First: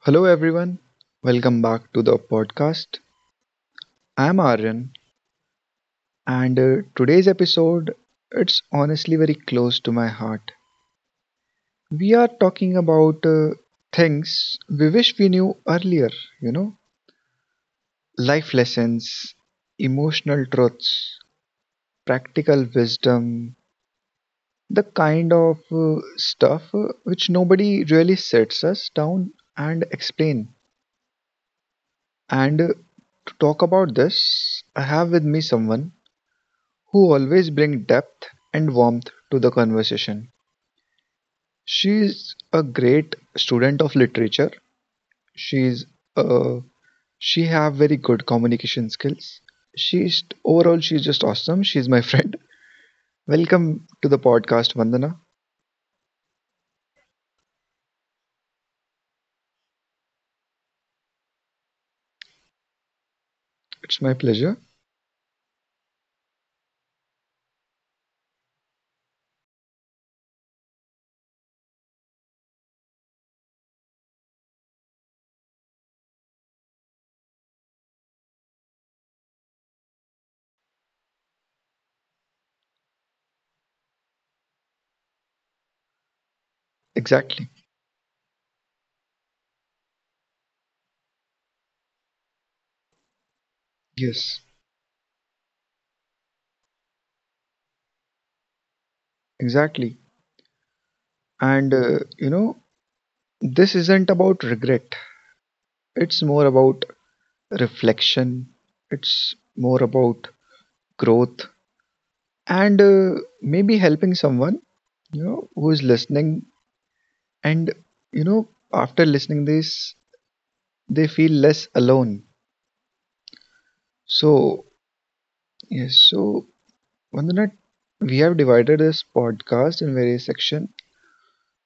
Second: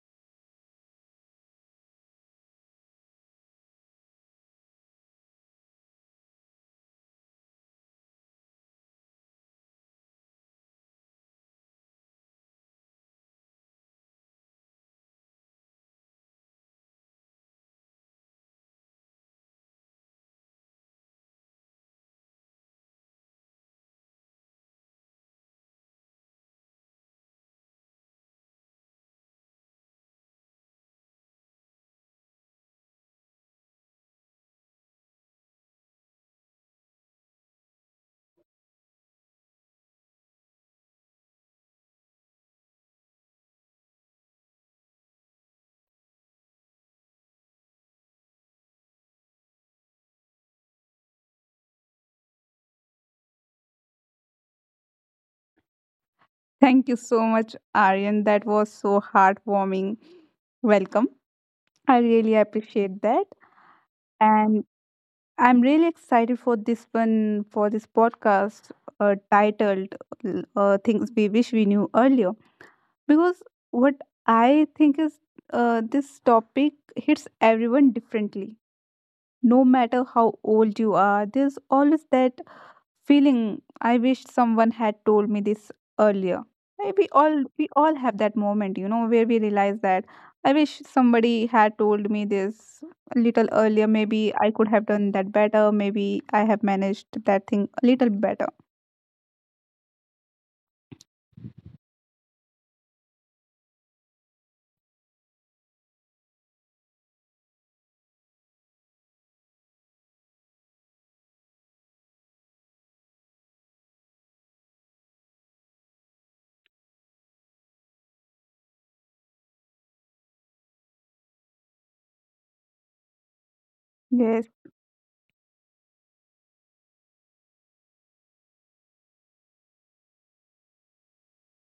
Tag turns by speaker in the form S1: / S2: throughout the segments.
S1: Hello, everyone. Welcome back to the podcast. I'm Aryan, and today's episode it's honestly very close to my heart. We are talking about things we wish we knew earlier. You know, life lessons, emotional truths, practical wisdom, the kind of stuff which nobody really sits us down and explain. And To talk about this, I have with me someone who always bring depth and warmth to the conversation. She's a great student of literature. She's uh, she have very good communication skills. She's overall she's just awesome. She's my friend. Welcome to the podcast, Vandana.
S2: Thank you so much, Aryan. That was so heartwarming. Welcome. I really appreciate that.
S1: It's my pleasure.
S2: And I'm really excited for this one, for this podcast titled Things We Wish We Knew Earlier. Because what I think is this topic hits everyone differently. No matter how old you are, there's always that feeling, I wished someone had told me this earlier. Eh, We all
S1: Exactly.
S2: we all have that moment, you know, where we realize that I wish somebody had told me this a little earlier. Maybe
S1: Yes.
S2: I could have done that better. Maybe I have managed that thing a little better.
S1: Exactly. And you know, this isn't about regret. It's more about reflection. It's more about growth and maybe helping someone you know who is listening and you know after listening this they feel less alone
S2: Yes.
S1: so yes so Vandana, we have divided this podcast in various section.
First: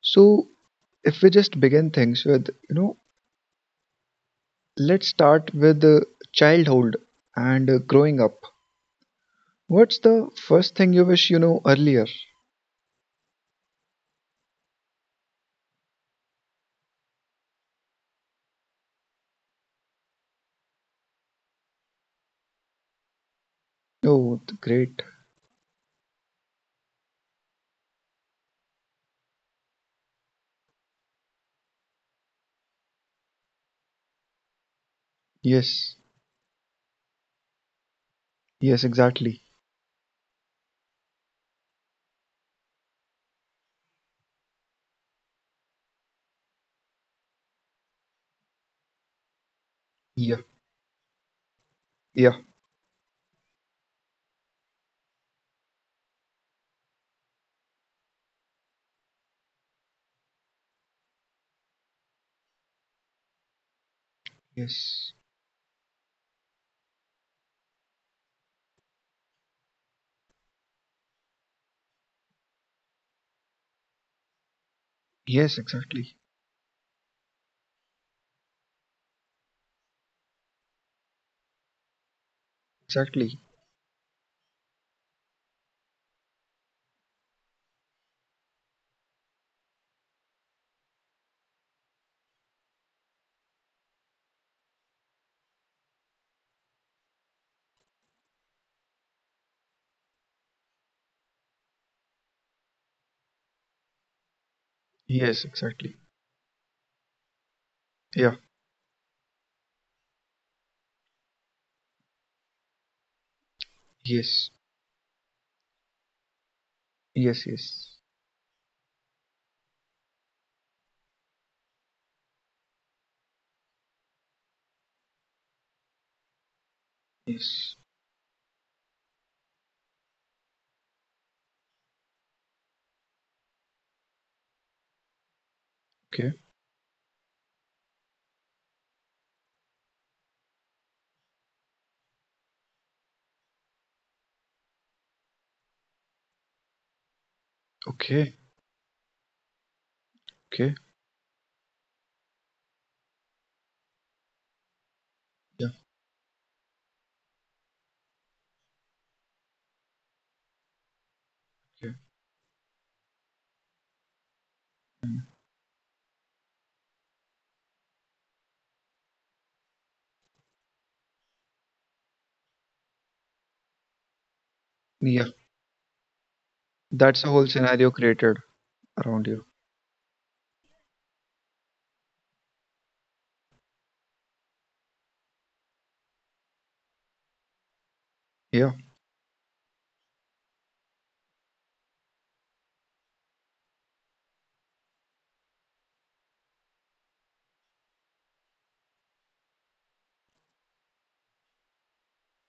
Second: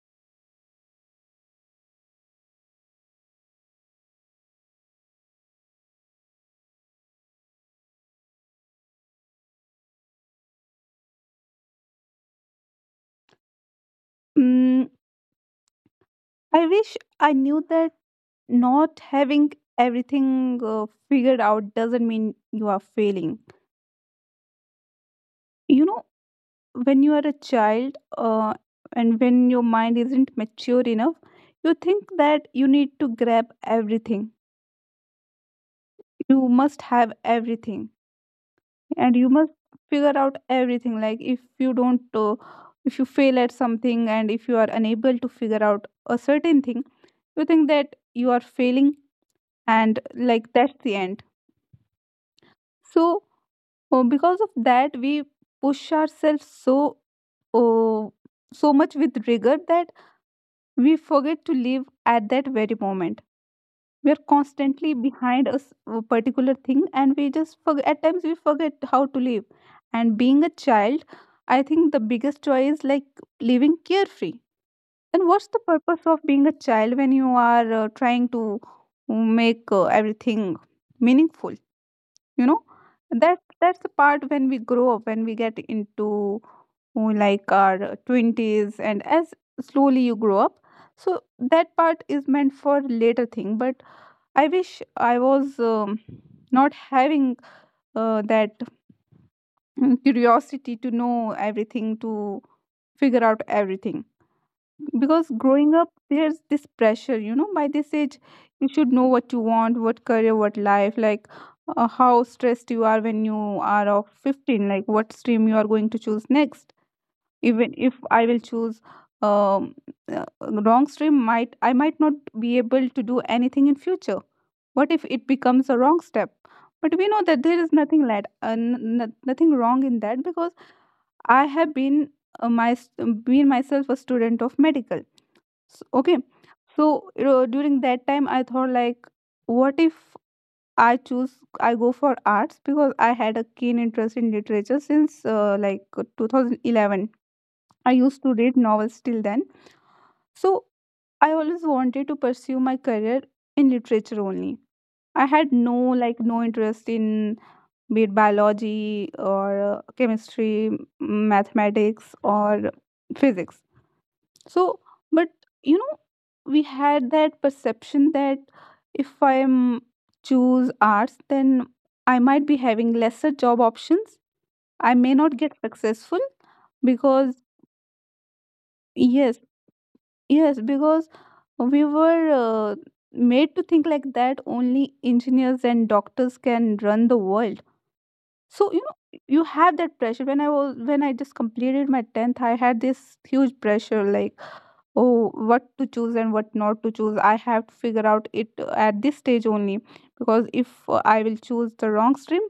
S1: So if we just begin things with, you know, let's start with childhood and growing up, what's the first thing you wish you know earlier?
S2: Mm, I wish I knew that not having everything figured out doesn't mean you are failing.
S1: Great.
S2: You know, when you are a child, and when your mind isn't mature enough, you think that you need to grab everything,
S1: Yes.
S2: you must have everything,
S1: Yes,
S2: and you
S1: exactly.
S2: must figure out everything. Like if you don't, if you fail at something and if you are unable to figure out a certain thing, you think that you are failing and
S1: Yeah,
S2: like that's the end.
S1: yeah.
S2: So because of that we push ourselves so, uh, so much with rigor that we forget to live at that very moment. We are constantly
S1: Yes.
S2: behind a particular thing, and we just forget, at times we forget how to live. And being a child, I think the biggest joy is like living carefree. And what's
S1: Yes,
S2: the purpose
S1: exactly.
S2: of being a child when you are trying to uh, make everything meaningful, you know?
S1: Exactly.
S2: That's the part when we grow up, when we get into who like our 20s, and as slowly you grow up, so that part is meant for later thing. But I wish I was not having that curiosity to know everything, to figure out everything. Because
S1: Yes,
S2: growing up
S1: exactly.
S2: there's this pressure, you know, by this age
S1: Yeah.
S2: you should know what you want, what career, what life, like how stressed you are when you are of
S1: Yes,
S2: 15, like what stream you are going to choose next.
S1: yes,
S2: Even if
S1: yes,
S2: I will choose um, uh, wrong stream, might, I might not be able to do anything in future. What if it becomes a wrong step? But we know that there is
S1: yes.
S2: nothing led, nothing wrong in that, because I have been, been myself a student of medical. S okay.
S1: Okay,
S2: So you know, during that time I thought like what if I choose, I go for arts, because I had a keen interest in literature since, like, 2011. I used to
S1: okay,
S2: read novels till then, so
S1: okay.
S2: I always wanted to pursue my career in literature only. I had
S1: Yeah,
S2: no, like no interest in, be it biology or chemistry,
S1: okay.
S2: mathematics or physics. So, but you know, we had that perception that if I choose arts, then I might be having lesser job options. I may
S1: Yeah,
S2: not get successful
S1: that's a
S2: because,
S1: whole scenario created around
S2: yes,
S1: you.
S2: yes, because we were, made to think like that only engineers and doctors can run the world. So
S1: Yeah,
S2: you know, you have that pressure. When I was, when I just completed my 10th, I had this huge pressure like, oh, what to choose and what not to choose, I have to figure out it at this stage only. Because if I will choose the wrong stream,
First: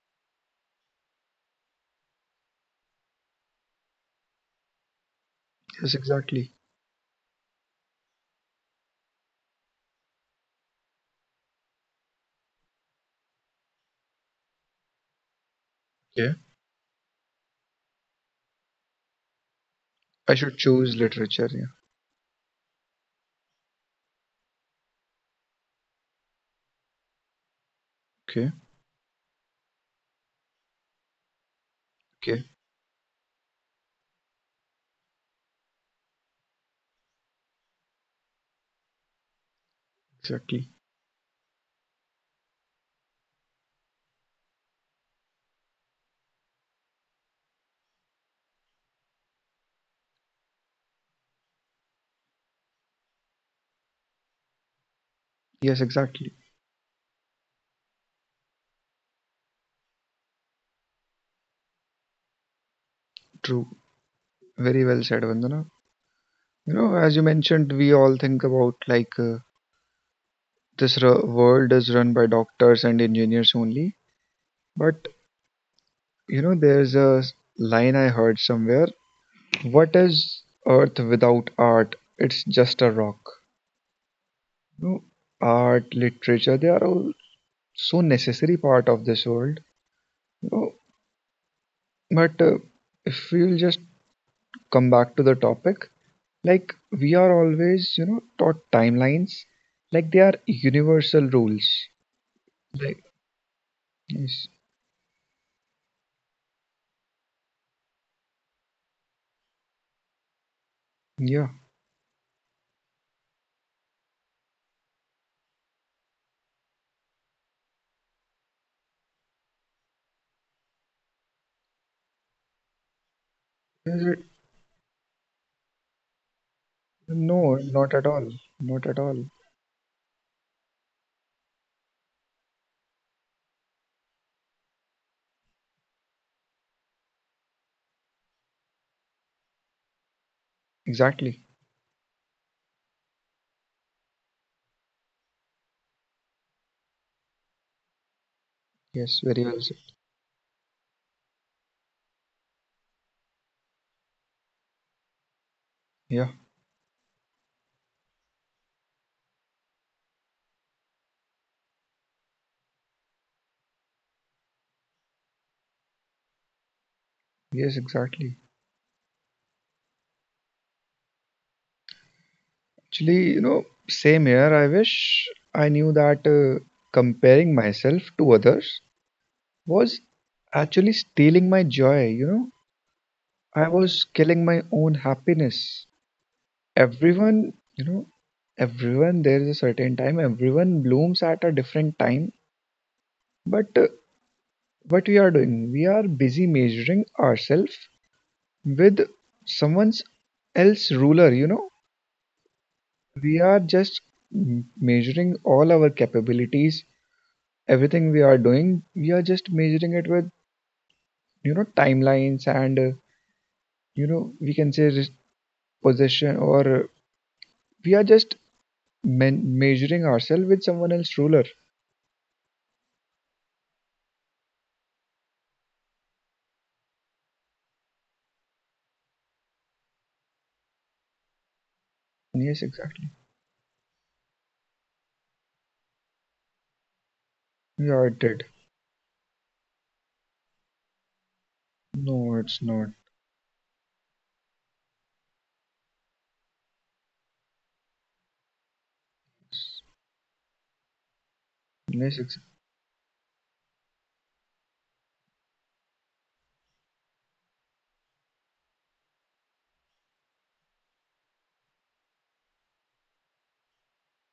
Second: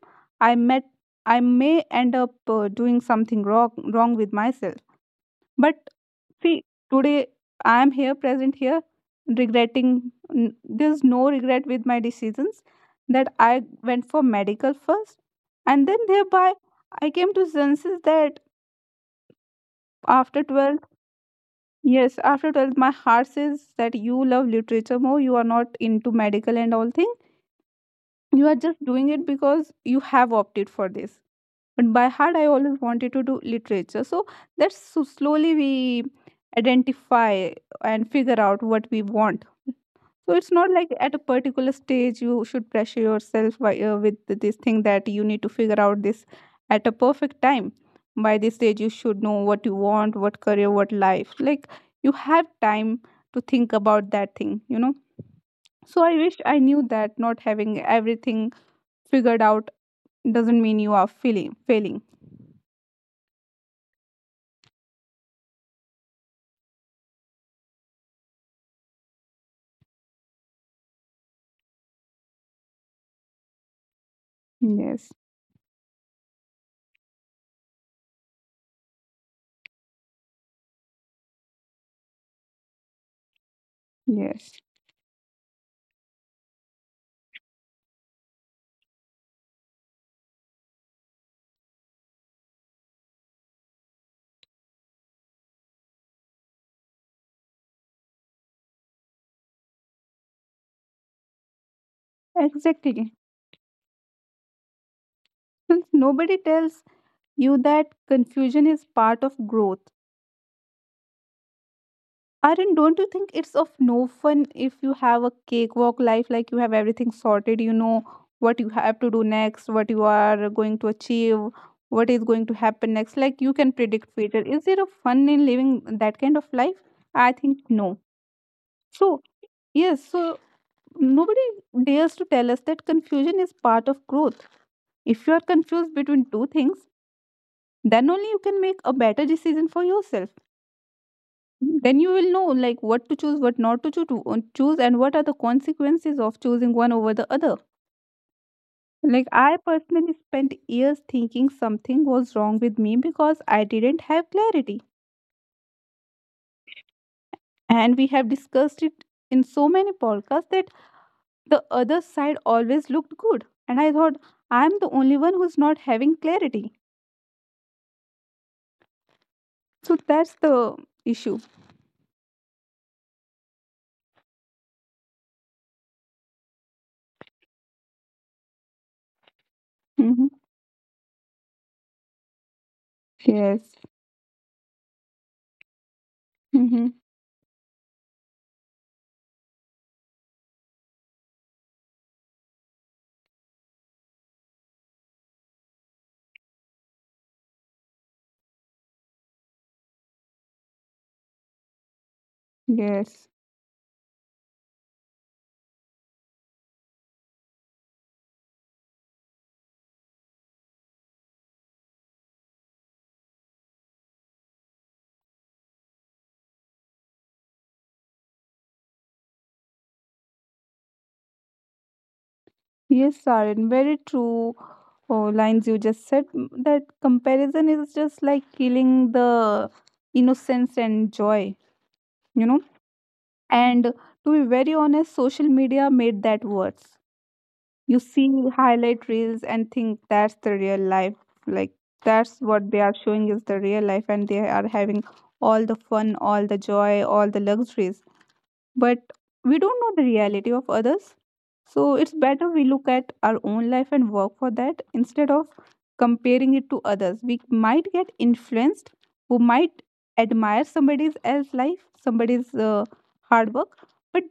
S2: I met, I may end up doing something wrong with myself. But
S1: yes, exactly.
S2: see, today I am here, present here, there's no regret with my decisions that I went for medical first, and then
S1: Okay,
S2: thereby I came to senses that
S1: I
S2: after
S1: should
S2: 12th,
S1: choose literature. Yeah,
S2: yes, after 12th, my heart says that you love literature more, you are not into medical and all things, you
S1: okay,
S2: are just doing it because you have opted for this, but by heart
S1: okay,
S2: I always wanted to do literature. So that's, so slowly we identify and figure out what we want. So it's
S1: exactly.
S2: not like at a particular stage you should pressure yourself by, with this thing that you need to figure out this at a perfect time, by this stage you should know what you want, what career, what life, like you have time to think about that thing, you know?
S1: Yes,
S2: So I
S1: exactly.
S2: wish I knew that not having everything figured out doesn't mean you are feeling failing.
S1: True. Very well said, Vandana. You know, as you mentioned, we all think about like this world is run by doctors and engineers only. But
S2: Yes,
S1: you know, there's a line I heard somewhere. What is Earth without art? It's just a rock.
S2: yes.
S1: You know, art, literature, they are all so necessary part of this world. You know, but if we'll just come back to the topic, like we are always, you know, taught timelines, like they are universal rules. Like,
S2: Exactly.
S1: yes,
S2: Since nobody tells you that confusion is part of growth.
S1: yeah.
S2: Arun, don't you think it's of no fun if you have a cakewalk life, like you have everything sorted, you know what you have to do next, what you are going to achieve, what is going to happen next, like you can
S1: Is
S2: predict
S1: it-
S2: future. Is there a fun in living that kind of life? I
S1: no,
S2: think
S1: not
S2: no.
S1: at all, not at
S2: So,
S1: all.
S2: yes, so nobody dares to tell us that confusion is part of growth. If you are confused between two things, then only you can make a better decision for yourself.
S1: Exactly.
S2: Then you will know like what to choose, what not to choose, and what are the consequences of choosing one over the other.
S1: Yes,
S2: Like
S1: very
S2: I
S1: well said.
S2: personally spent years thinking something was wrong with me because I didn't have clarity.
S1: Yeah,
S2: And we have discussed it in so many podcasts that the other side always looked good. And I thought I'm the only one who's not having clarity.
S1: yes, exactly.
S2: So that's the issue.
S1: Actually, you know, same here. I wish I knew that comparing myself to others was
S2: Mm-hmm.
S1: actually stealing my joy, you know. I
S2: Yes.
S1: was killing my own happiness.
S2: Mm-hmm.
S1: Everyone, you know, everyone, there is a certain time, everyone blooms at a different time. But what we are doing, we are busy measuring ourselves with someone's else ruler, you know.
S2: Yes.
S1: We are just measuring all our capabilities, everything we are doing, we are just measuring it with, you know, timelines and, you know, we can say possession or we are just measuring ourselves with someone else's ruler.
S2: Yes, Sarin, very true. Oh, lines you just said. That comparison is just like killing the innocence and joy, you
S1: Yes,
S2: know.
S1: exactly.
S2: And to be very honest, social media made that worse. You
S1: Yeah, it did.
S2: see highlight reels and think that's the real life. Like
S1: No,
S2: that's
S1: it's
S2: what they
S1: not.
S2: are showing is the real life, and they are having all the fun, all the joy, all the luxuries, but we don't know the reality of others. So it's
S1: Yes, ex-
S2: better we look at our own life and work for that instead of comparing it to others. We might get influenced, we might admire somebody else's life, somebody's hard work, but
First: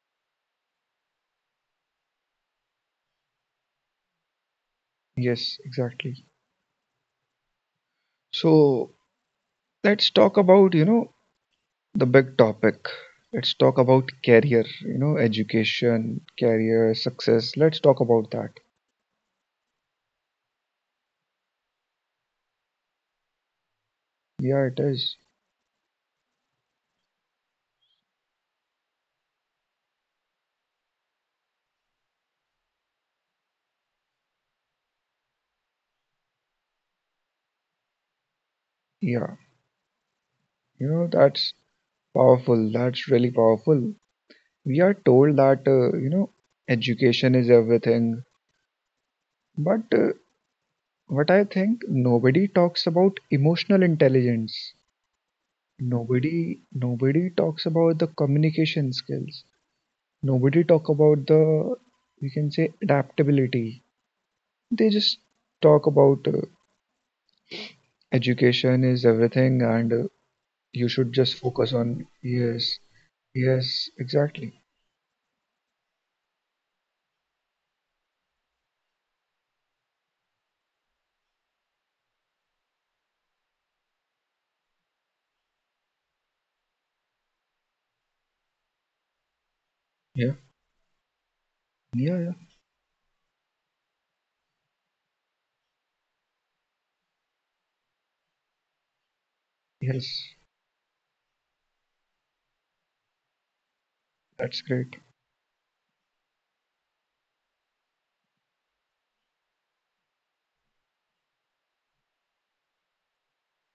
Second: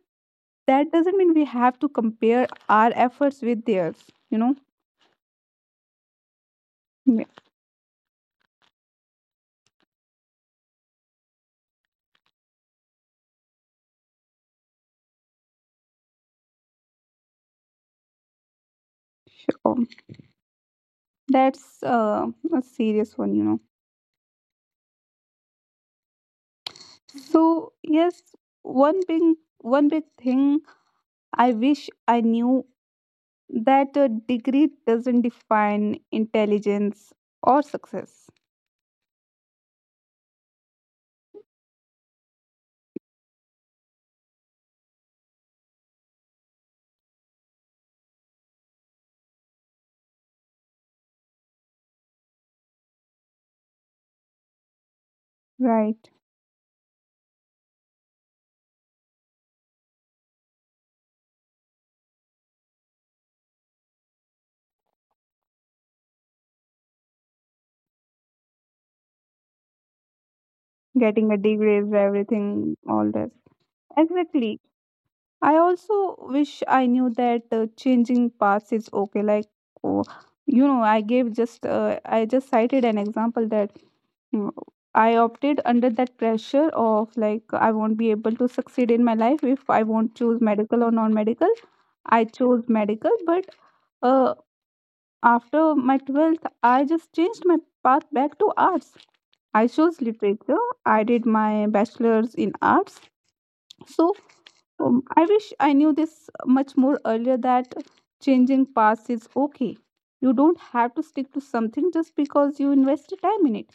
S2: that doesn't mean we have to compare our efforts with theirs, you know.
S1: yes, exactly.
S2: Yeah,
S1: So let's talk about, you know, the big topic. Let's talk about career, you know, education, career, success. Let's talk about that.
S2: sure. That's a serious one, you know.
S1: Yeah, it is.
S2: So yes, one big one big thing I wish I knew, that a degree doesn't define intelligence or success.
S1: Yeah, you know, that's powerful. That's really powerful. We are told that, you know, education is everything, but what I think nobody talks about emotional intelligence.
S2: Right.
S1: Nobody talks about the communication skills. Nobody talk about the you can say adaptability. They just talk about education is everything and you should
S2: Getting
S1: just
S2: a
S1: focus
S2: degree is
S1: on
S2: everything,
S1: yes.
S2: all this.
S1: Yes,
S2: Exactly.
S1: exactly.
S2: I also wish I knew that, changing paths is okay. Like, oh, you know, I gave just, I just cited an example that, mm, I opted under that pressure of like, I won't be able to succeed in my life if I won't
S1: Yeah,
S2: choose medical or non medical.
S1: yeah,
S2: I
S1: yeah.
S2: chose medical, but uh, after my 12th, I just changed my path back to arts. I chose
S1: Yes,
S2: literature. I did my bachelor's in arts. So
S1: that's great.
S2: I wish I knew this much more earlier, that changing paths is okay. You don't have to stick to something just because you invested time in it.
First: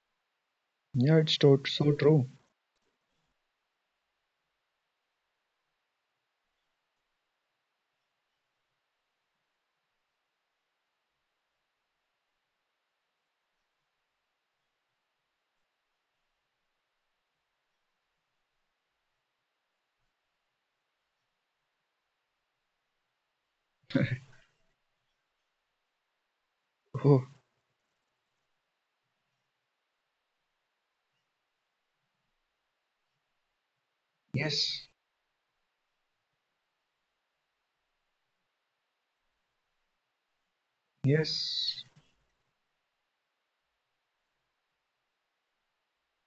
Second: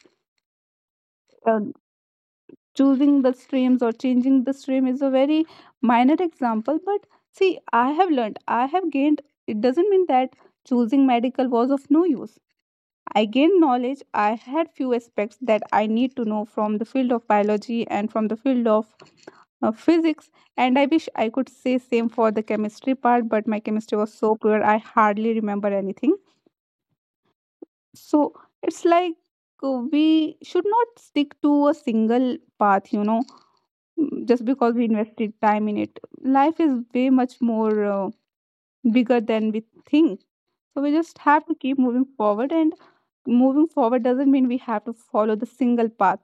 S1: Yeah, it's
S2: Um,
S1: so true.
S2: Choosing the streams or changing the stream is a very minor example, but see, I have learned, I have gained. It doesn't mean that choosing medical was of no use. I gained knowledge. I had few aspects that I need to know from the field of biology and from the field of physics. And I wish I could say same for the chemistry part, but my chemistry was so poor, I hardly remember anything.
S1: Oh,
S2: So it's like, we should not stick to a single path, you know. Just because
S1: yes,
S2: we invested time in it, life is way much more bigger than we think. So we just have to keep
S1: yes,
S2: moving forward, and moving forward doesn't mean we have to follow the single path.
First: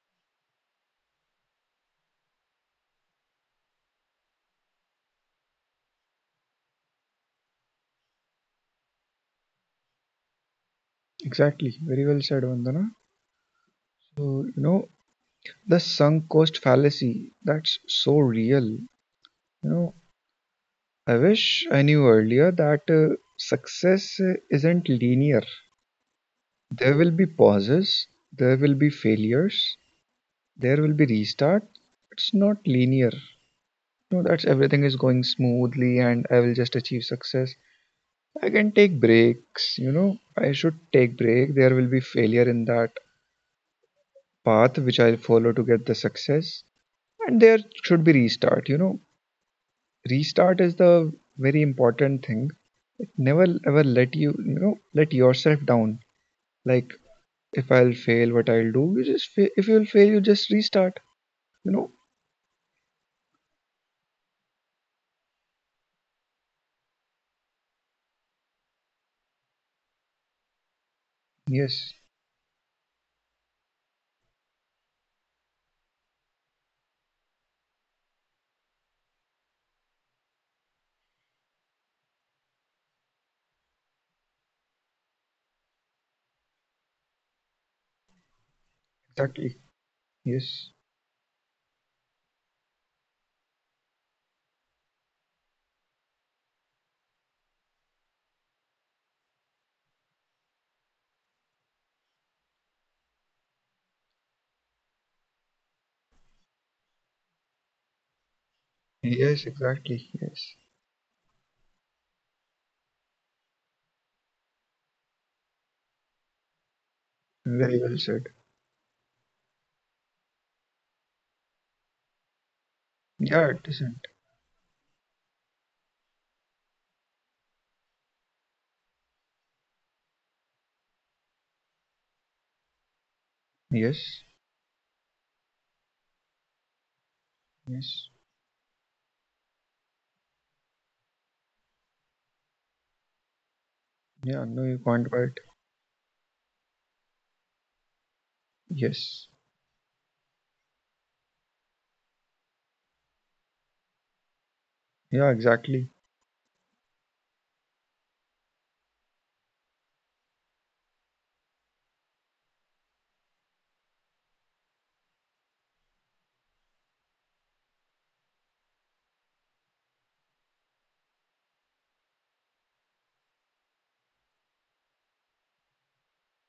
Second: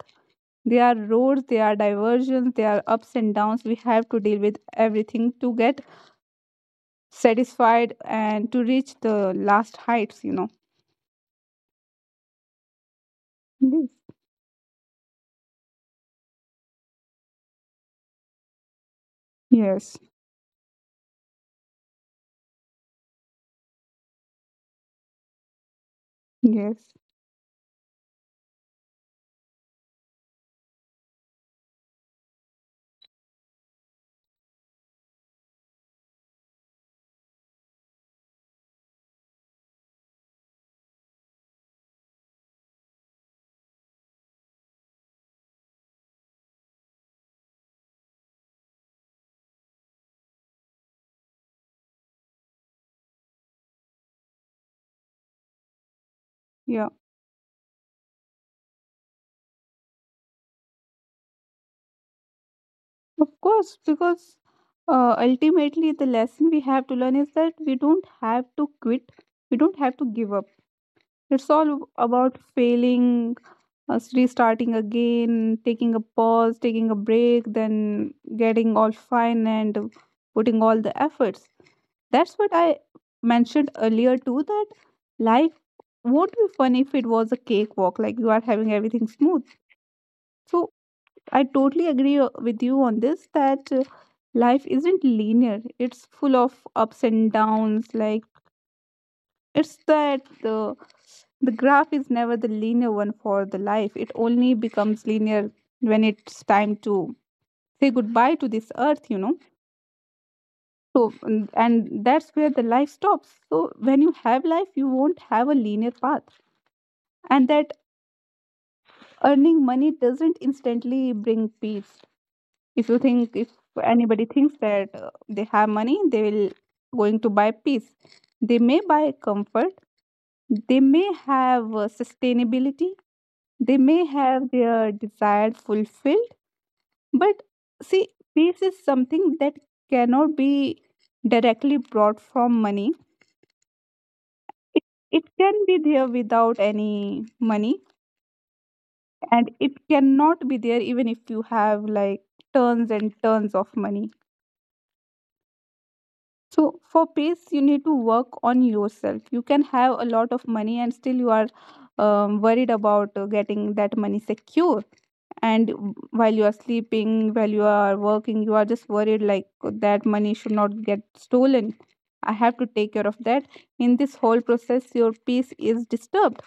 S2: There are roads, there are diversions, there are ups and downs. We have to deal with everything to get satisfied and to reach the last heights, you know.
S1: exactly. Very well said, Vandana.
S2: Yes,
S1: So you know, the sunk cost fallacy, that's so real. You know,
S2: yes,
S1: I wish I knew earlier that success isn't linear.
S2: yes.
S1: There will be pauses, there will be failures, there will be restart. It's not linear. No, that's everything is going smoothly and I will just achieve success. I can take breaks, you know, I should take break. There will be failure in that path which I'll follow to get the success. And there should be restart, you know. Restart is the very important thing. Never ever let you, you know, let yourself down,
S2: Yeah.
S1: like if I'll fail what I'll do, you just if you'll fail you just restart, you know.
S2: Of course, because ultimately the lesson we have to learn is that we don't have to quit, we don't have to give up. It's all
S1: Yes,
S2: about failing, restarting again, taking a pause, taking a break, then getting all fine and putting all the efforts. That's what I mentioned earlier too, that life won't be fun if it was a cakewalk, like you are having everything smooth.
S1: exactly. Yes.
S2: So I totally agree, with you on this, that life isn't linear, it's full of ups and downs. Like it's that the graph is never the linear one for the life. It only becomes linear when it's time to say goodbye to this earth, you know.
S1: Yes, exactly. Yes.
S2: So and that's where the life stops. So when you have life, you won't have a linear path. And that
S1: Very well said.
S2: earning money doesn't instantly bring peace. If you think, if
S1: Yeah, it isn't.
S2: anybody thinks that they have money, they will going to buy peace. They may buy comfort. They may have sustainability. They may
S1: Yes.
S2: have their desire fulfilled, but see,
S1: Yes.
S2: peace is something that cannot be directly brought from money.
S1: Yeah, no, you
S2: It,
S1: can't,
S2: it
S1: but
S2: can be there without any money,
S1: yes.
S2: and it cannot be there even if you have like tons and tons of money.
S1: Yeah, exactly.
S2: So, for peace, you need to work on yourself. You can have a lot of money, and still you are worried about getting that money secure, and while you are sleeping, while you are working, you are just worried like that money should not get stolen. I have to take care of that. In this whole process, your peace is disturbed.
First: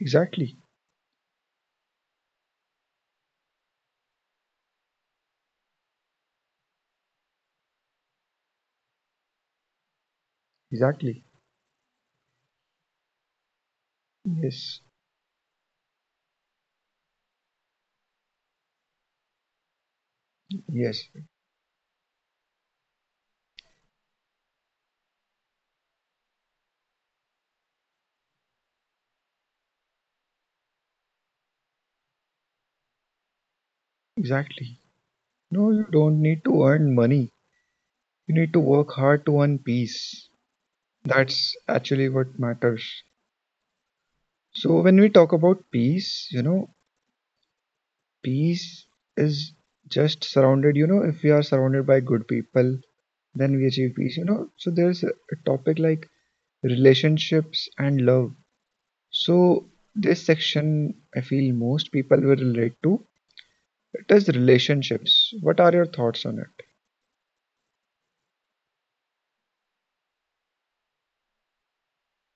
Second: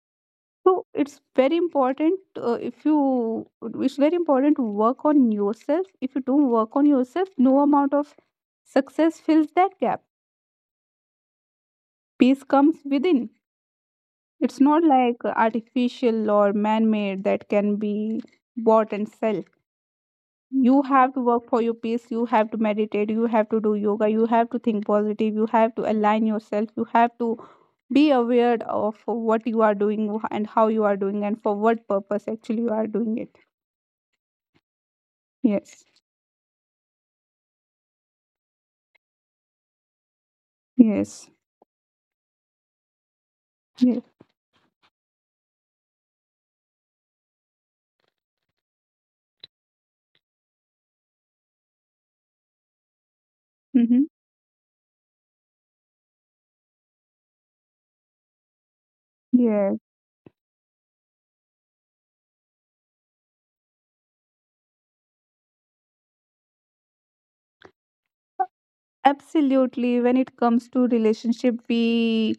S1: Exactly.
S2: So it's very important, if you it's very important to work on yourself. If you don't work on yourself, no amount of success fills that gap.
S1: Exactly.
S2: Peace comes within. It's
S1: Yes.
S2: not like artificial or man made that can be bought and sell. You
S1: Yes,
S2: have to work for your peace, you have to meditate, you have to do yoga, you have to think positive, you have to align yourself, you have to be aware of what you are doing and how you are doing and for what purpose actually you are doing it.
S1: exactly. No,
S2: Yes.
S1: you don't need to earn money, you need to work hard to earn peace.
S2: Yes.
S1: That's actually what matters.
S2: Yes.
S1: So when we talk about peace, you know, peace is just surrounded, you know, if we are surrounded by good people, then we achieve
S2: Mm-hmm.
S1: peace, you know. So there's a topic like relationships and love. So
S2: Yes.
S1: this section I feel most people will relate to. It is relationships. What are your thoughts on it?
S2: Absolutely. When it comes to relationship, we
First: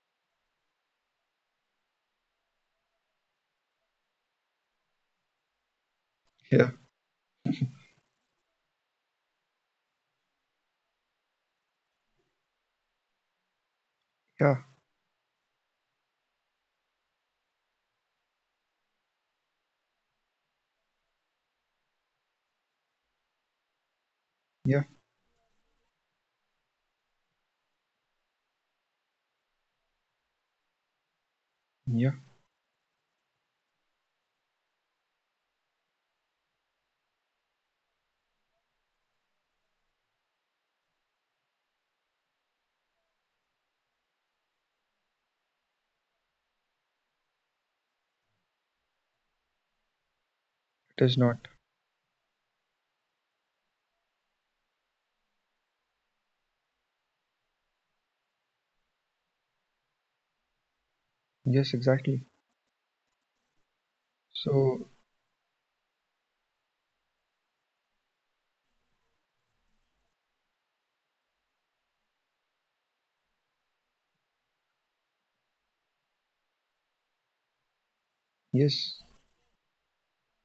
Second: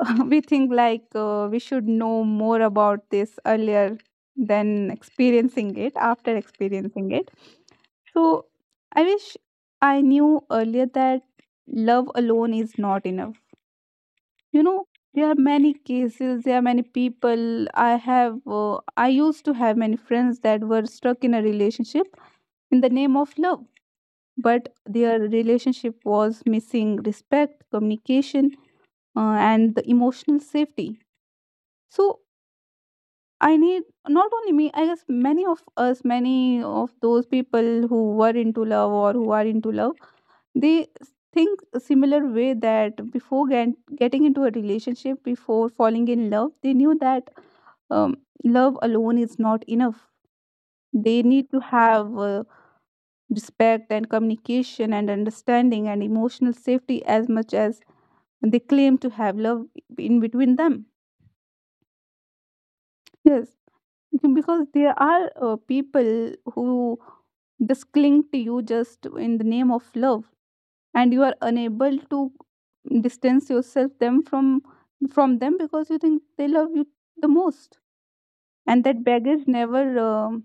S2: we think like we should know more about this earlier than experiencing it, after
S1: Yeah,
S2: experiencing it. So I wish I knew earlier that love alone is not enough,
S1: yeah,
S2: you know. There are many cases, there are many people. I used to have many friends that were stuck in a relationship in the name of love, but
S1: yeah,
S2: their relationship was missing respect, communication, and the emotional safety.
S1: yeah.
S2: So I need, not only me, I guess many of us, many of those people who were into love or who are into love, they think a similar way that before getting into a relationship, before falling in love, they knew that um, love alone is not enough.
S1: It is
S2: They
S1: not.
S2: need to have respect and communication and understanding and emotional safety as much as they claim to have love in between them.
S1: Yes, exactly.
S2: Yes. Because
S1: So
S2: there are people who just cling to you just in the name of love, and you are unable to distance yourself them from them because you think they love you the most, and
S1: yes,
S2: that baggage never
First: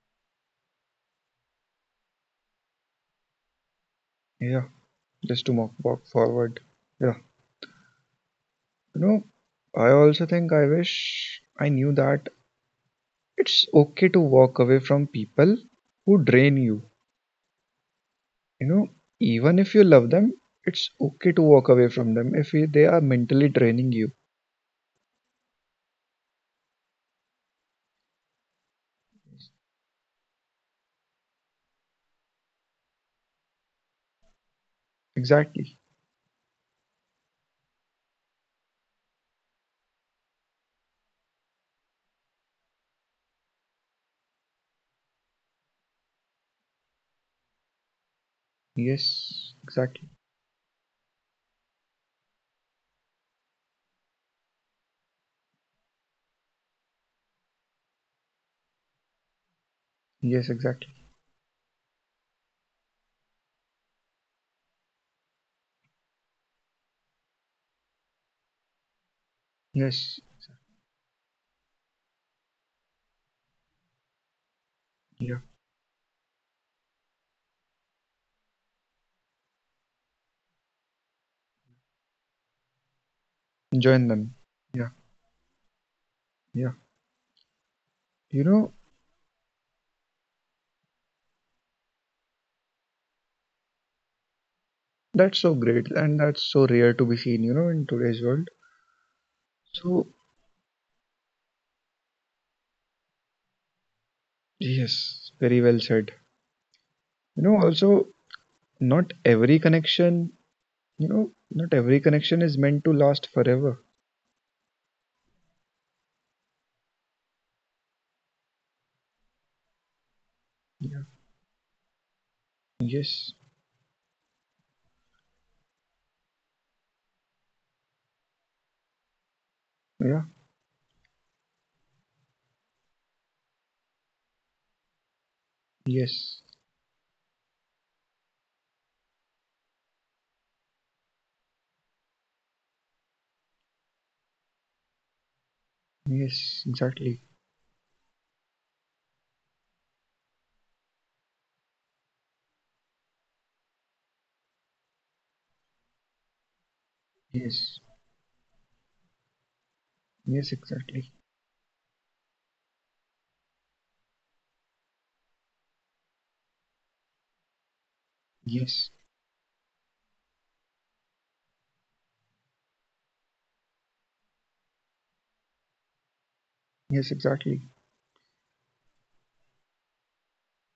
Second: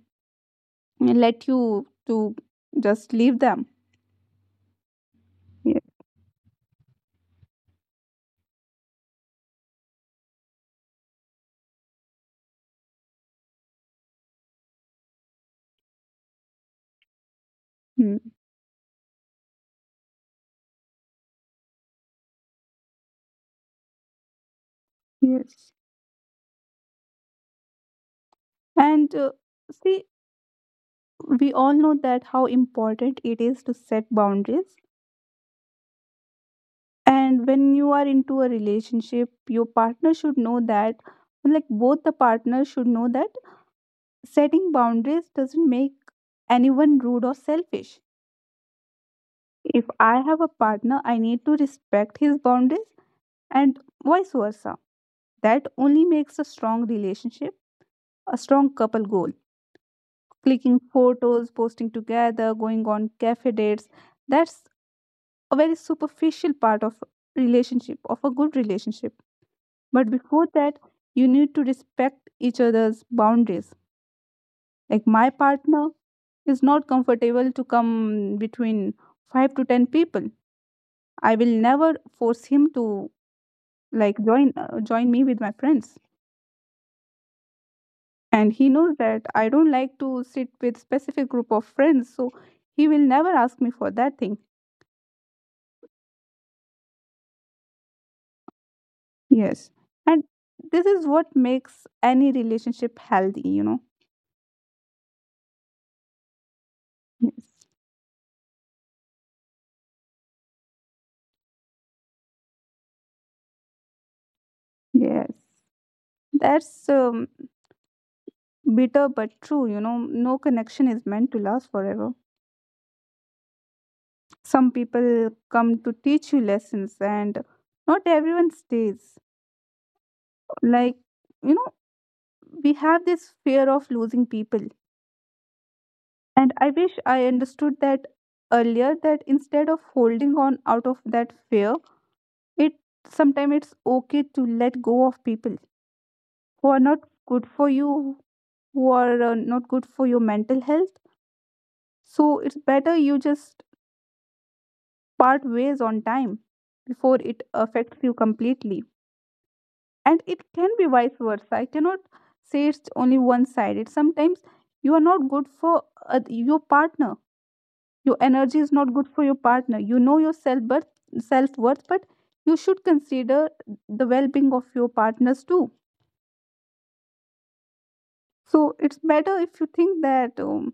S2: let you to just leave them.
S1: yeah, just to
S2: Yes.
S1: walk forward. Yeah. You know, I also think I wish I knew that it's okay to walk away from people who drain you.
S2: Mm.
S1: You know, even if you love them, it's okay to walk away from them if they are mentally draining you.
S2: Yes. And see, we all know that how important it is to set boundaries,
S1: Exactly.
S2: and when you are into a relationship, your partner should know that, like both the partners should know that setting boundaries doesn't make anyone rude or selfish.
S1: Yes,
S2: If
S1: exactly.
S2: I have a partner, I need to respect his boundaries, and vice versa. That only makes a strong relationship, a strong couple goal.
S1: Yes,
S2: Clicking
S1: exactly.
S2: photos, posting together, going on cafe dates, that's a very superficial part of relationship, of a good relationship. But
S1: Yes.
S2: before that, you need to respect each other's boundaries. Like my
S1: Yeah.
S2: partner is not comfortable to come between 5 to 10 people. I will never force him to
S1: Join
S2: like
S1: them. Yeah.
S2: join me with my friends.
S1: Yeah. You
S2: And he
S1: know,
S2: knows that I don't like to sit with specific group of friends, so he will never ask me for that thing.
S1: that's so great and that's so rare to be seen, you know, in today's world.
S2: Yes.
S1: So,
S2: And this is what makes any relationship healthy, you know.
S1: yes, very well said. You
S2: Yes.
S1: know, also, not every connection, you know, not every connection is meant to last forever.
S2: Yes. That's bitter but true, you know. No connection
S1: Yeah.
S2: is meant to last forever.
S1: Yes.
S2: Some people come to teach you lessons and not everyone stays.
S1: Yeah.
S2: Like, you know, we have this fear of losing people,
S1: Yes.
S2: and I wish I understood that earlier that instead of holding on out of that fear, it sometimes it's okay to let go of people
S1: Yes,
S2: who are not
S1: exactly.
S2: good for you, who are not good for your mental health. So it's better you just part ways on time before it
S1: Yes.
S2: affects you completely. And
S1: Yes,
S2: it can be
S1: exactly.
S2: vice versa. I cannot say it's only one sided. Sometimes you are not good for your partner. Your energy is
S1: Yes.
S2: not good for your partner. You know your self worth, but you should consider the well being of your partners too.
S1: Yes, exactly.
S2: So it's better if you think that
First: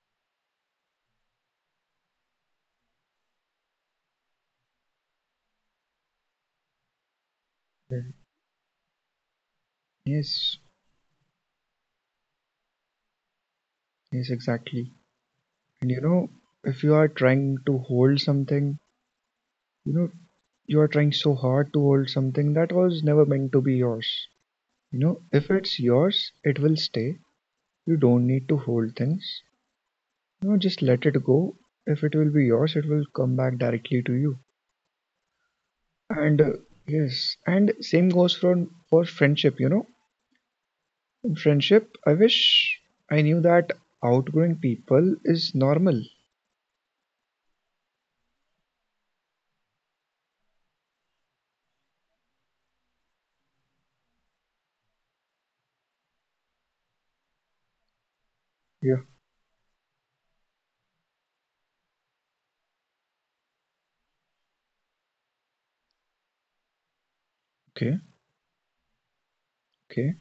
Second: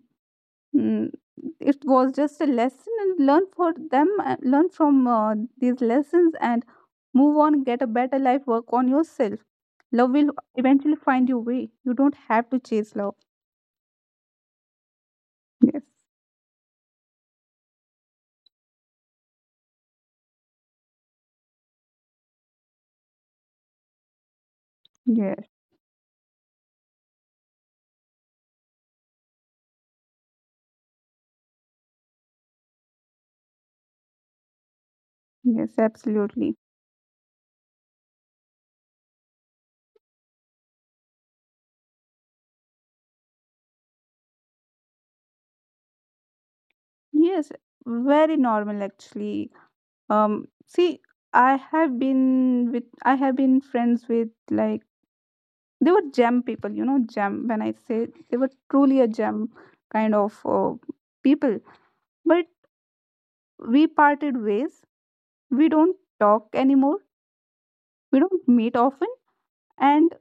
S2: Mm, it was just a lesson and learn for them, learn from these lessons and move on, get a
S1: Yeah.
S2: better life, work on yourself. Love will
S1: Yes,
S2: eventually find your way. You don't have to chase love.
S1: yes, exactly.
S2: Yes.
S1: And you know, if you are trying to hold something, you know, you are trying so hard to hold something that was never meant to be yours, you know, if
S2: Yes.
S1: it's yours it will stay. You don't need to hold things, you know, just let it go. If it will be yours it will come back directly to you.
S2: Yes,
S1: And
S2: absolutely.
S1: yes, and same goes for friendship, you know. In friendship, I wish I knew that outgrowing people is normal.
S2: Yes, very normal actually. See, I have been friends with like, they were gem people, you know. Gem, when I say, they were
S1: Yeah.
S2: truly a gem kind of people. But we parted ways. We don't talk anymore.
S1: Okay.
S2: We don't meet often. And
S1: Okay.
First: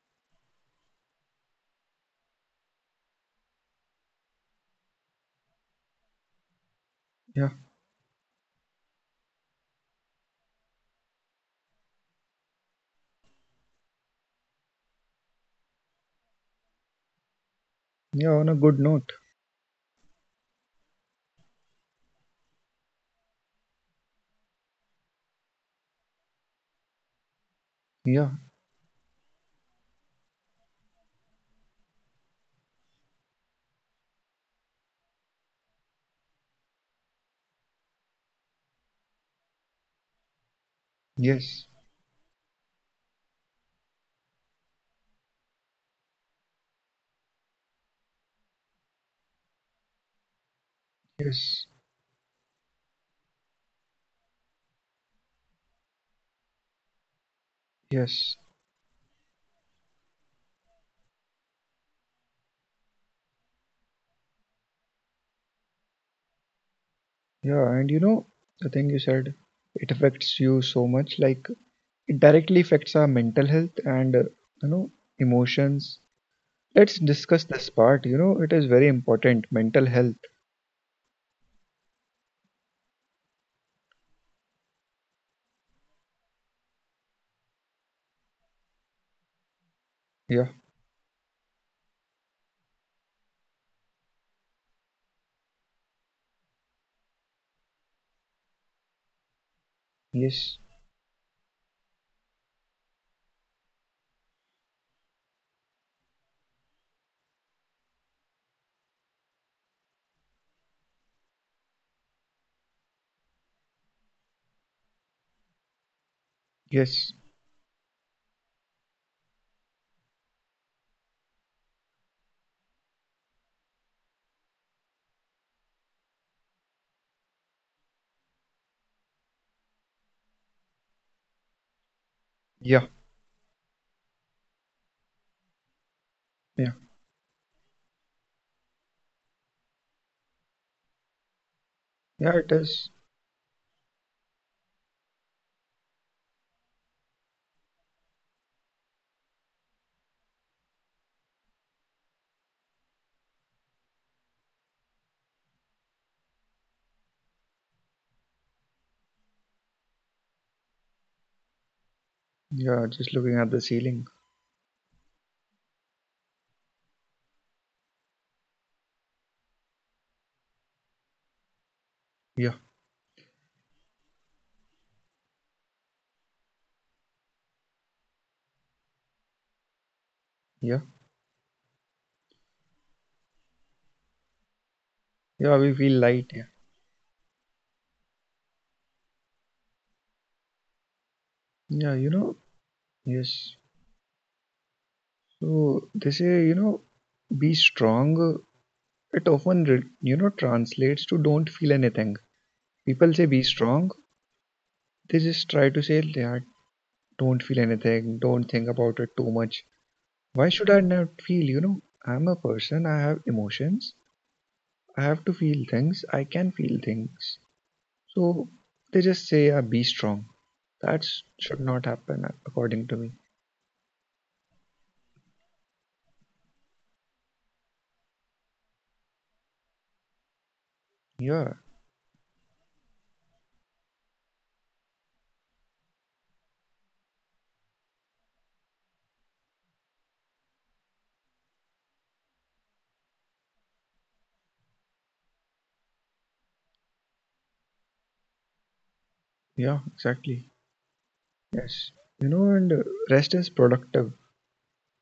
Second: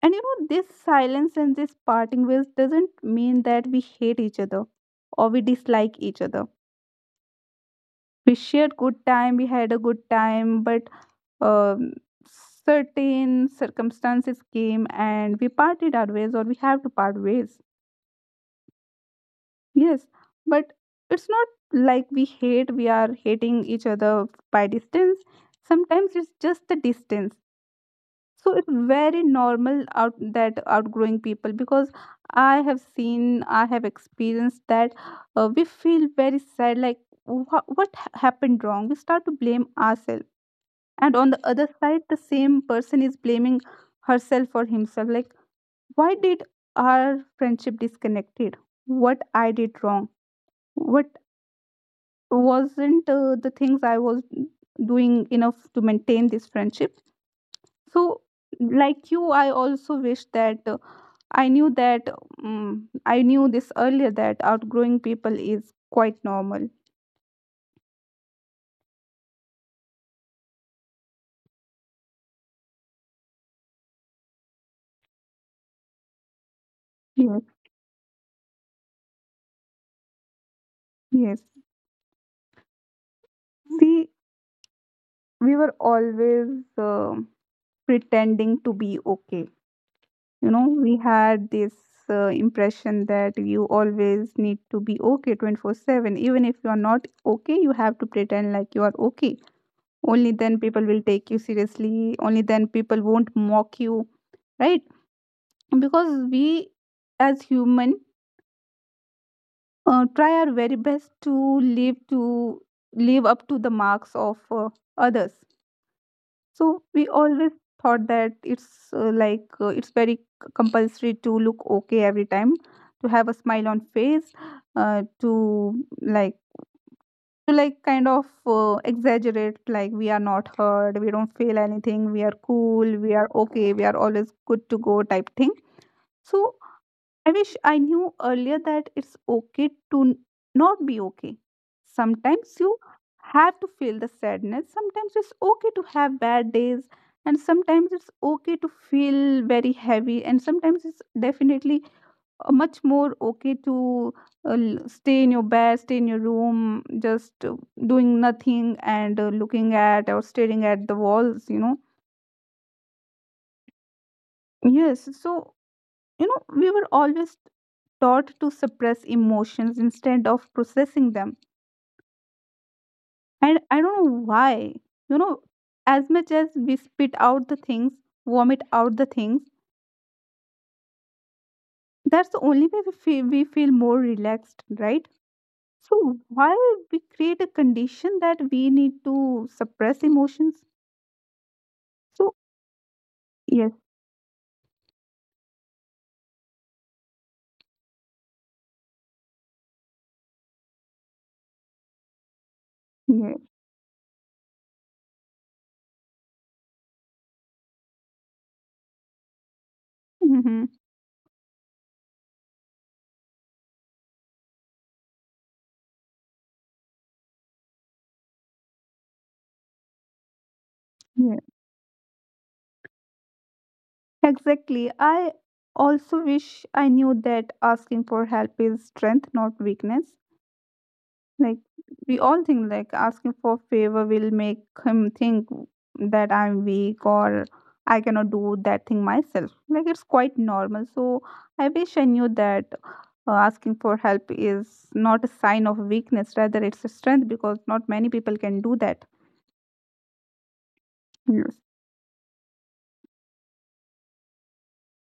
S2: you know, this silence and this parting ways doesn't mean that we hate each other or we dislike each other.
S1: Yeah.
S2: We shared good time. We had a good time, but um, certain circumstances came and we parted our ways, or we have to part ways.
S1: Yeah, on a good note.
S2: Yes, but it's not like we hate. We are hating each other by distance. Sometimes it's just the distance.
S1: Yeah.
S2: So it's very normal, out that outgrowing people, because I have seen, I have experienced that, we feel very sad, like what happened wrong. We start to blame ourselves, and on the other
S1: Yes.
S2: side, the same person is blaming herself or himself, like why did our friendship disconnected, what I did wrong, what
S1: Yes.
S2: wasn't the things I was doing enough to maintain this friendship. So
S1: Yes.
S2: like you, I also wish that I knew that I knew this earlier that outgrowing people is quite normal.
S1: Yeah, and you know, the thing you said, it affects you so much, like it directly affects our mental health and you know, emotions. Let's discuss
S2: Yes,
S1: this part, you know, it is very important, mental health.
S2: yes. See, we were always uh, pretending to be okay.
S1: Yeah.
S2: You know, we had this impression that you always need to be okay 24/7. Even if you are not okay, you have to pretend like you are okay. Only
S1: Yes.
S2: then people will take you seriously. Only then people won't mock you, right? Because we as human try our very best to live up to the marks of others. So we
S1: Yes.
S2: always thought that it's it's very compulsory to look okay every time, to have a smile on face, to like, to like kind of exaggerate like we are not hurt, we don't feel anything, we are
S1: Yeah.
S2: cool, we are okay, we are always good to go type thing. So
S1: Yeah,
S2: I wish I knew earlier that it's okay to not be okay.
S1: yeah, it
S2: Sometimes you
S1: is.
S2: have to feel the sadness, sometimes it's okay to have bad days, and sometimes it's okay to feel very heavy, and sometimes it's definitely much more okay to stay in your bed, stay in your room, just doing nothing and looking at or staring at the walls, you know.
S1: Yeah, just looking at the ceiling.
S2: Yes, so you know, we were always taught to suppress emotions instead of processing them.
S1: Yeah,
S2: And I don't know why. You know, as much as we spit out the things, vomit out the things,
S1: yeah,
S2: that's the only way we feel more relaxed, right?
S1: yeah, we feel
S2: So,
S1: light. Yeah,
S2: why we create a condition that we need to suppress emotions?
S1: yeah, you
S2: So,
S1: know, yes.
S2: yes,
S1: So they say, you know, be strong. It often, you know, translates to don't feel anything. People say
S2: yes,
S1: be strong. They just try to say, yeah, don't feel anything. Don't think about it too much. Why
S2: hmm,
S1: should I not feel? You know, I'm a person. I have emotions. I have to feel things. I can feel things. So they just say, yeah, be strong. That
S2: yes.
S1: should not happen, according to me.
S2: Exactly. I also wish I knew that asking for help is strength, not weakness.
S1: Yeah,
S2: Like we all think like asking for favor will make him think that I'm weak or I cannot do that thing myself. Like it's quite normal. So I wish I knew that asking for help is not a sign of weakness, rather it's a strength because not many people can do that.
S1: yeah, exactly.
S2: Yes.
S1: Yes. You know, and rest is productive.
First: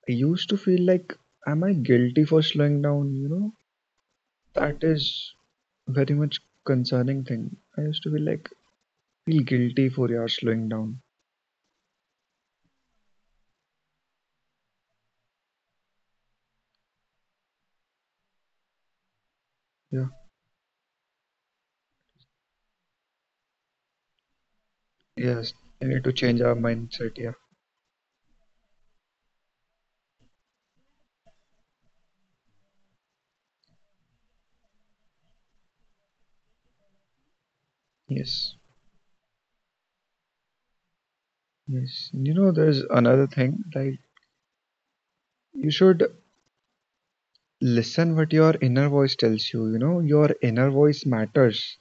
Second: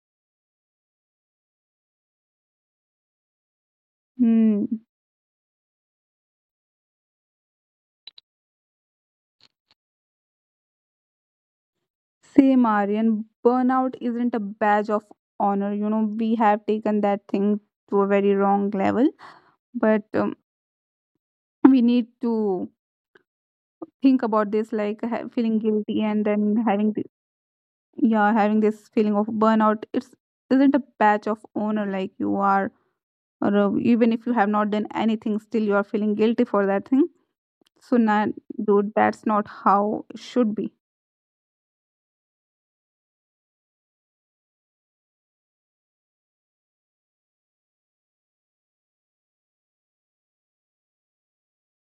S1: I used to feel like, am I guilty for slowing down? You know,
S2: Hmm.
S1: that is very much concerning thing. I used to feel like, feel guilty for your slowing down.
S2: Same Aryan, burnout isn't a badge of honor. You know, we have taken that thing to a very wrong level, but
S1: Yeah.
S2: we need to think about this like
S1: Yes.
S2: feeling
S1: We
S2: guilty
S1: need to
S2: and
S1: change our
S2: then having the,
S1: mindset. Yeah.
S2: yeah, having this feeling of burnout, it's isn't a badge of honor. Like you are, or even if you have not done anything, still you are feeling guilty for that thing. So nah,
S1: Yes.
S2: dude, that's not how it should be.
S1: Yes. You know, there's another thing. Like, you should listen what your inner voice tells you. You know, your inner voice matters.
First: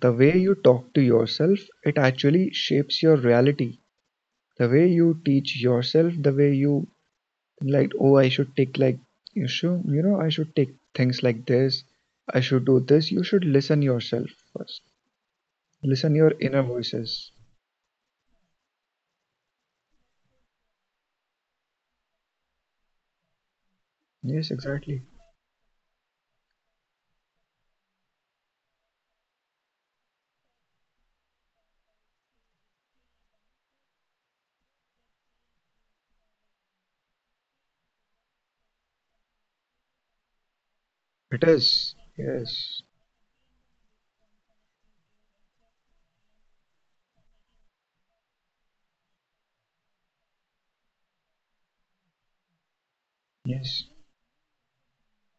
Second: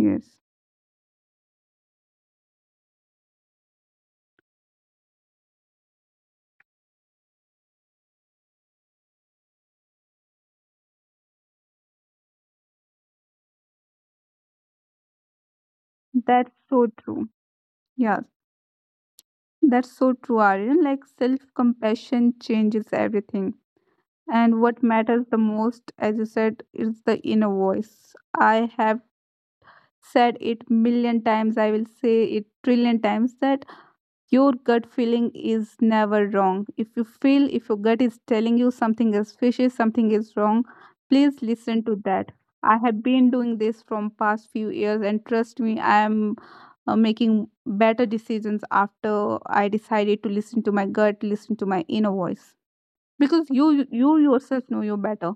S1: The way you talk to yourself, it actually shapes your reality. The way you teach yourself, the way you like, oh, I should take like you should, you know, I should take things like this. I should do this. You should listen yourself first. Listen your
S2: that's
S1: inner
S2: so
S1: voices.
S2: true. Yeah, that's so true, Aryan. Like self compassion changes everything,
S1: Yes,
S2: and what
S1: exactly.
S2: matters the most, as you said, is the inner voice. I have said it million times, I will say it trillion times that your gut feeling is never wrong. If you feel, if your gut is telling you something is fishy, something is wrong,
S1: It
S2: please listen
S1: is.
S2: to that. I
S1: Yes.
S2: have been doing this from past few years, and trust me, I am making better decisions after I decided to listen to my gut, listen to my inner voice. Because you
S1: Yes.
S2: you yourself know you better.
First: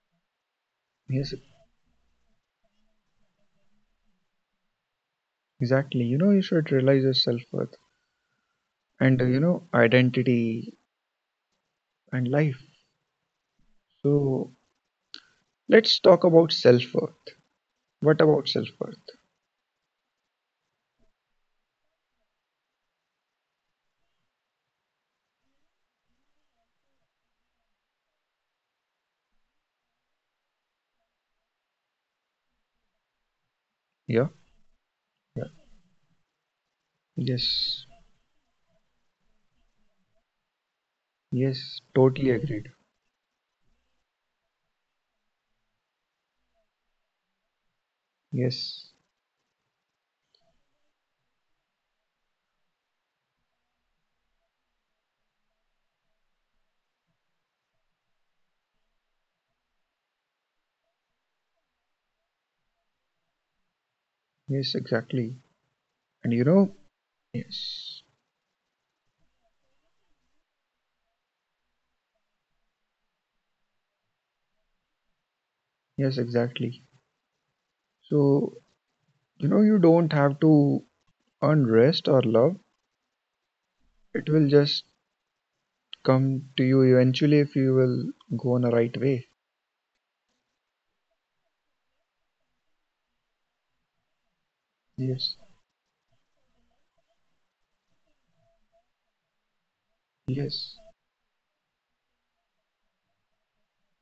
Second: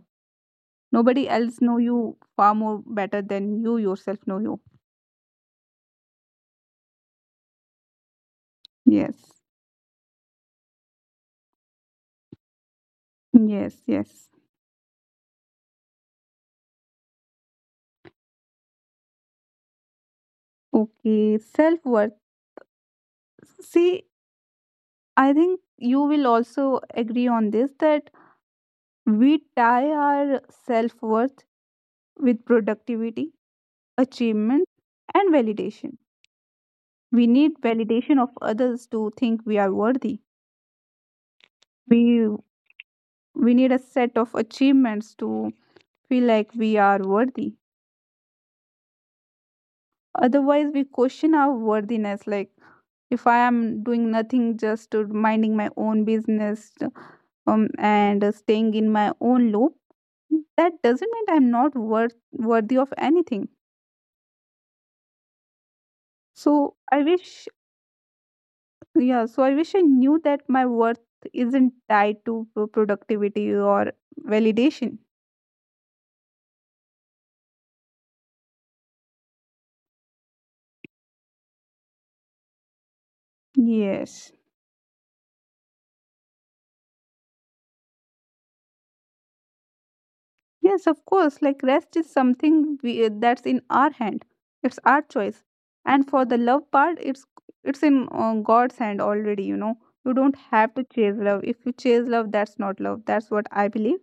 S2: Nobody
S1: Yes.
S2: else know you far more better than you yourself know you.
S1: Exactly. You know, you should realize your self worth
S2: Yes.
S1: and you know identity and life.
S2: Yes, yes.
S1: So let's talk about self worth. What about self worth?
S2: Okay, self worth. See, I think you will also agree on this that we tie our self worth with productivity,
S1: Yeah.
S2: achievement, and validation. We need
S1: Yes,
S2: validation of others to think we are worthy.
S1: yes,
S2: We
S1: totally agreed.
S2: we need a set of achievements to feel like we are worthy.
S1: Yes,
S2: Otherwise, we question our worthiness. Like if I am doing nothing, just to minding my own business, and staying in my own loop, that doesn't mean I'm not worthy of anything.
S1: yes, exactly. And you
S2: So
S1: know,
S2: I wish,
S1: yes,
S2: yeah. So I wish I knew that my worth isn't tied to productivity or validation.
S1: yes, exactly. So, you know, you don't have to earn rest or love. It
S2: Yes,
S1: will just come to you eventually if you will go on a right way.
S2: yes, of course. Like rest is something that's in our hand. It's our
S1: Yes,
S2: choice. And for the love part, it's in God's hand already. You know, you don't have
S1: yes,
S2: to chase love. If you chase love, that's not love. That's what I believe.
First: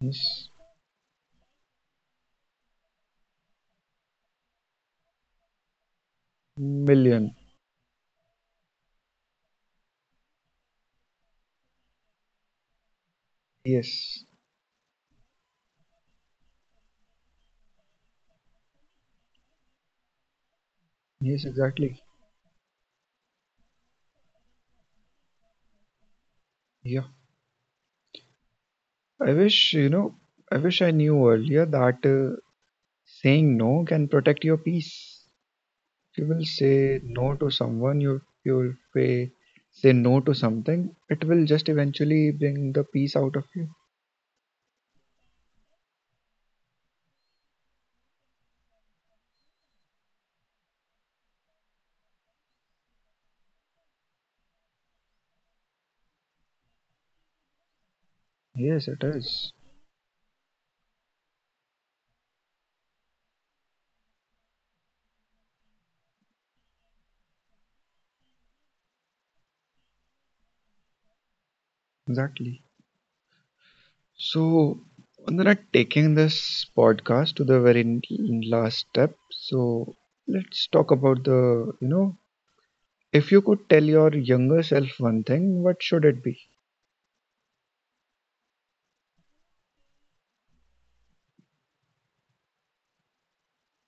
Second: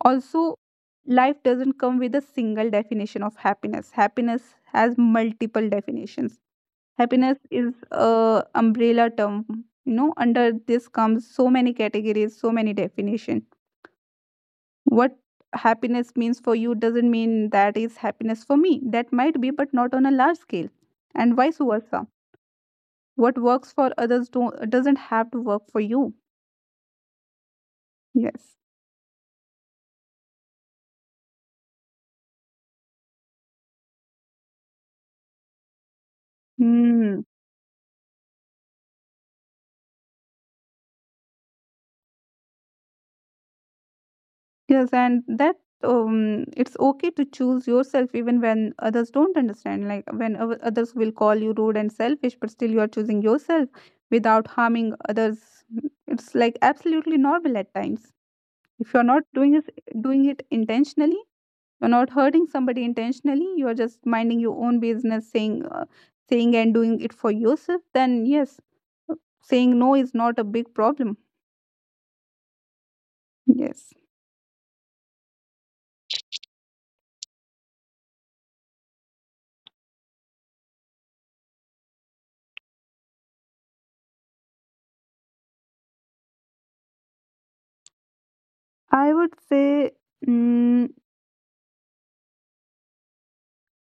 S1: yes,
S2: Also, life doesn't come with a single definition of happiness. Happiness has multiple definitions.
S1: million.
S2: Happiness is a umbrella term. You know, under this comes so many categories, so many definitions.
S1: Yes,
S2: What happiness means for you doesn't mean that is happiness for me. That might be, but not on a large scale, and
S1: yes,
S2: vice
S1: exactly.
S2: versa. What works for others don't, doesn't have to work for you.
S1: Yeah.
S2: Yes.
S1: I wish, you know, I wish I knew earlier that saying no can protect your peace. You will say
S2: Hmm.
S1: no to someone, you you'll say, say no to something, it will just eventually bring the peace out of you.
S2: Yes, and that it's okay to choose yourself even when others don't understand. Like when others will call you rude and selfish, but still you are choosing yourself without harming others. It's like absolutely normal at times.
S1: Yes
S2: If
S1: it
S2: you're not
S1: is.
S2: doing it, doing it intentionally, you're not hurting somebody intentionally. You are just minding your own business, saying, saying and doing it for yourself. Then yes, saying no is not a big problem.
S1: Exactly.
S2: Yes,
S1: So Vandana, taking this podcast to the very last step, so let's talk about the, you know, if you could tell your younger self one thing what should it be?
S2: I would say. mm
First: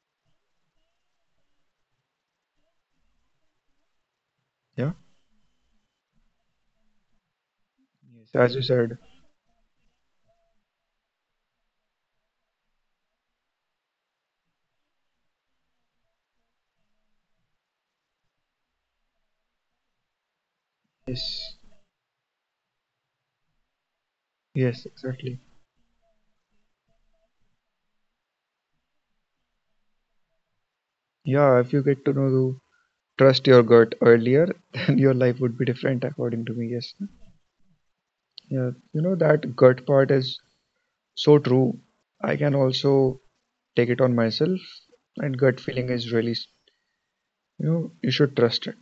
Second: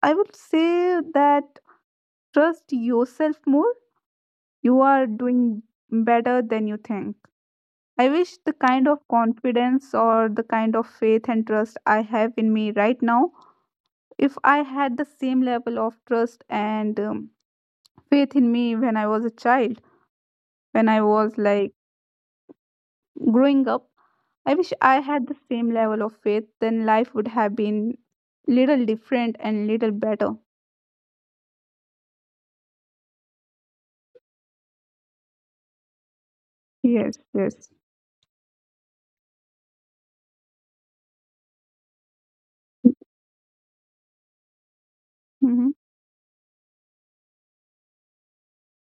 S2: I would say that trust yourself more. You
S1: Yeah.
S2: are doing better than you think. I
S1: Yes,
S2: wish the
S1: as you
S2: kind
S1: said.
S2: of confidence or the kind of faith and trust I have in me right now, if I had the same level of trust and faith in me when I was a child, when I was
S1: Yes.
S2: like growing up, I wish
S1: Yes,
S2: I had the
S1: exactly.
S2: same level of faith, then life would have been little different and little better.
S1: Yeah, if you get to know trust your gut earlier, then your life would be different, according to me. Yes.
S2: Yes, yes.
S1: Yeah. You know, that gut part is so true. I can also take it on myself, and gut
S2: Mm-hmm.
S1: feeling is really, you know, you should trust it.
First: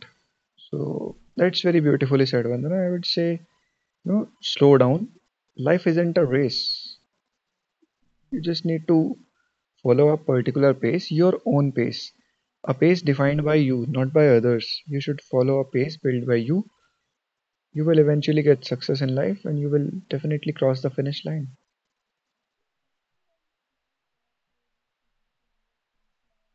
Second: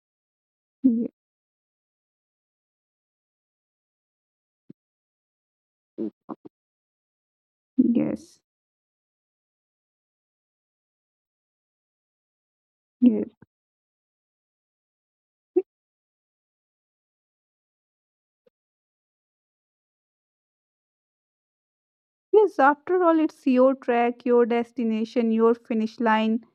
S1: So that's very beautifully said, Vandana. I would say, you know, slow down. Life isn't a race.
S2: Yes.
S1: You just need to follow a particular pace, your own pace, a pace
S2: Yes.
S1: defined by you, not by others. You should follow a pace built by you. You will eventually get success in life and you will definitely cross the finish line.
S2: Yes, after all, it's your track, your destination, your finish line.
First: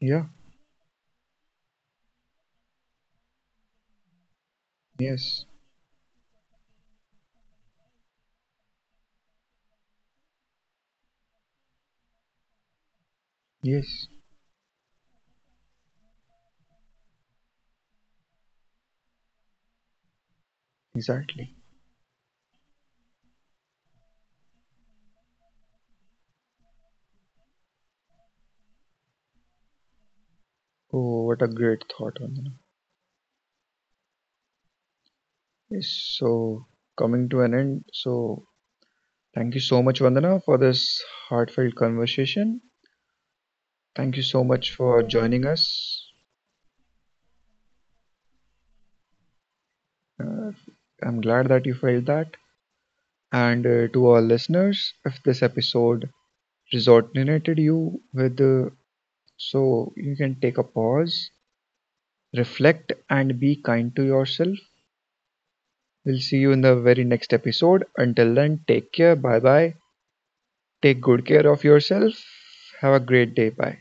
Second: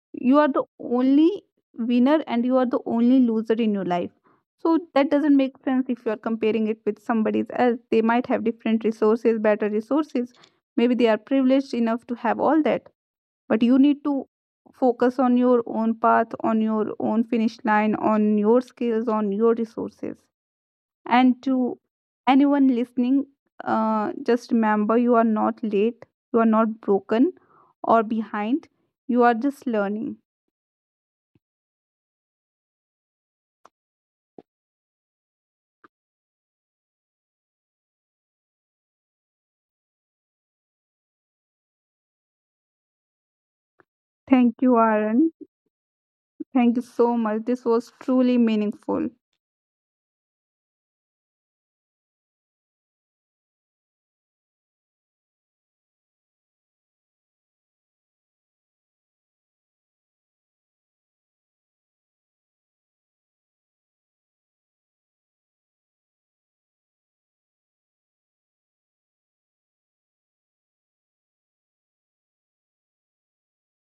S1: Yeah,
S2: You are the only winner and you are the only loser in your life. So that doesn't
S1: yes,
S2: make sense if you are comparing it with somebody else. They might have different resources, better resources. Maybe they are privileged enough to have all that. But you need
S1: yes,
S2: to focus on your own path, on your own finish line, on your skills, on your resources. And
S1: exactly.
S2: to anyone listening, just remember, you are not late, you are not broken or behind, you are just learning.
S1: Oh, what a great thought, Vandana. Yes, so coming to an end, so thank you so much, Vandana, for this heartfelt conversation. Thank you so
S2: Thank
S1: much
S2: you,
S1: for
S2: Aaron.
S1: joining us.
S2: Thank you so much. This was truly meaningful.
S1: I'm glad that you felt that. And to our listeners, if this episode resonated you with, so you can take a pause, reflect, and be kind to yourself. We'll see you in the very next episode. Until then, take care. Bye bye. Take good care of yourself. Have a great day. Bye.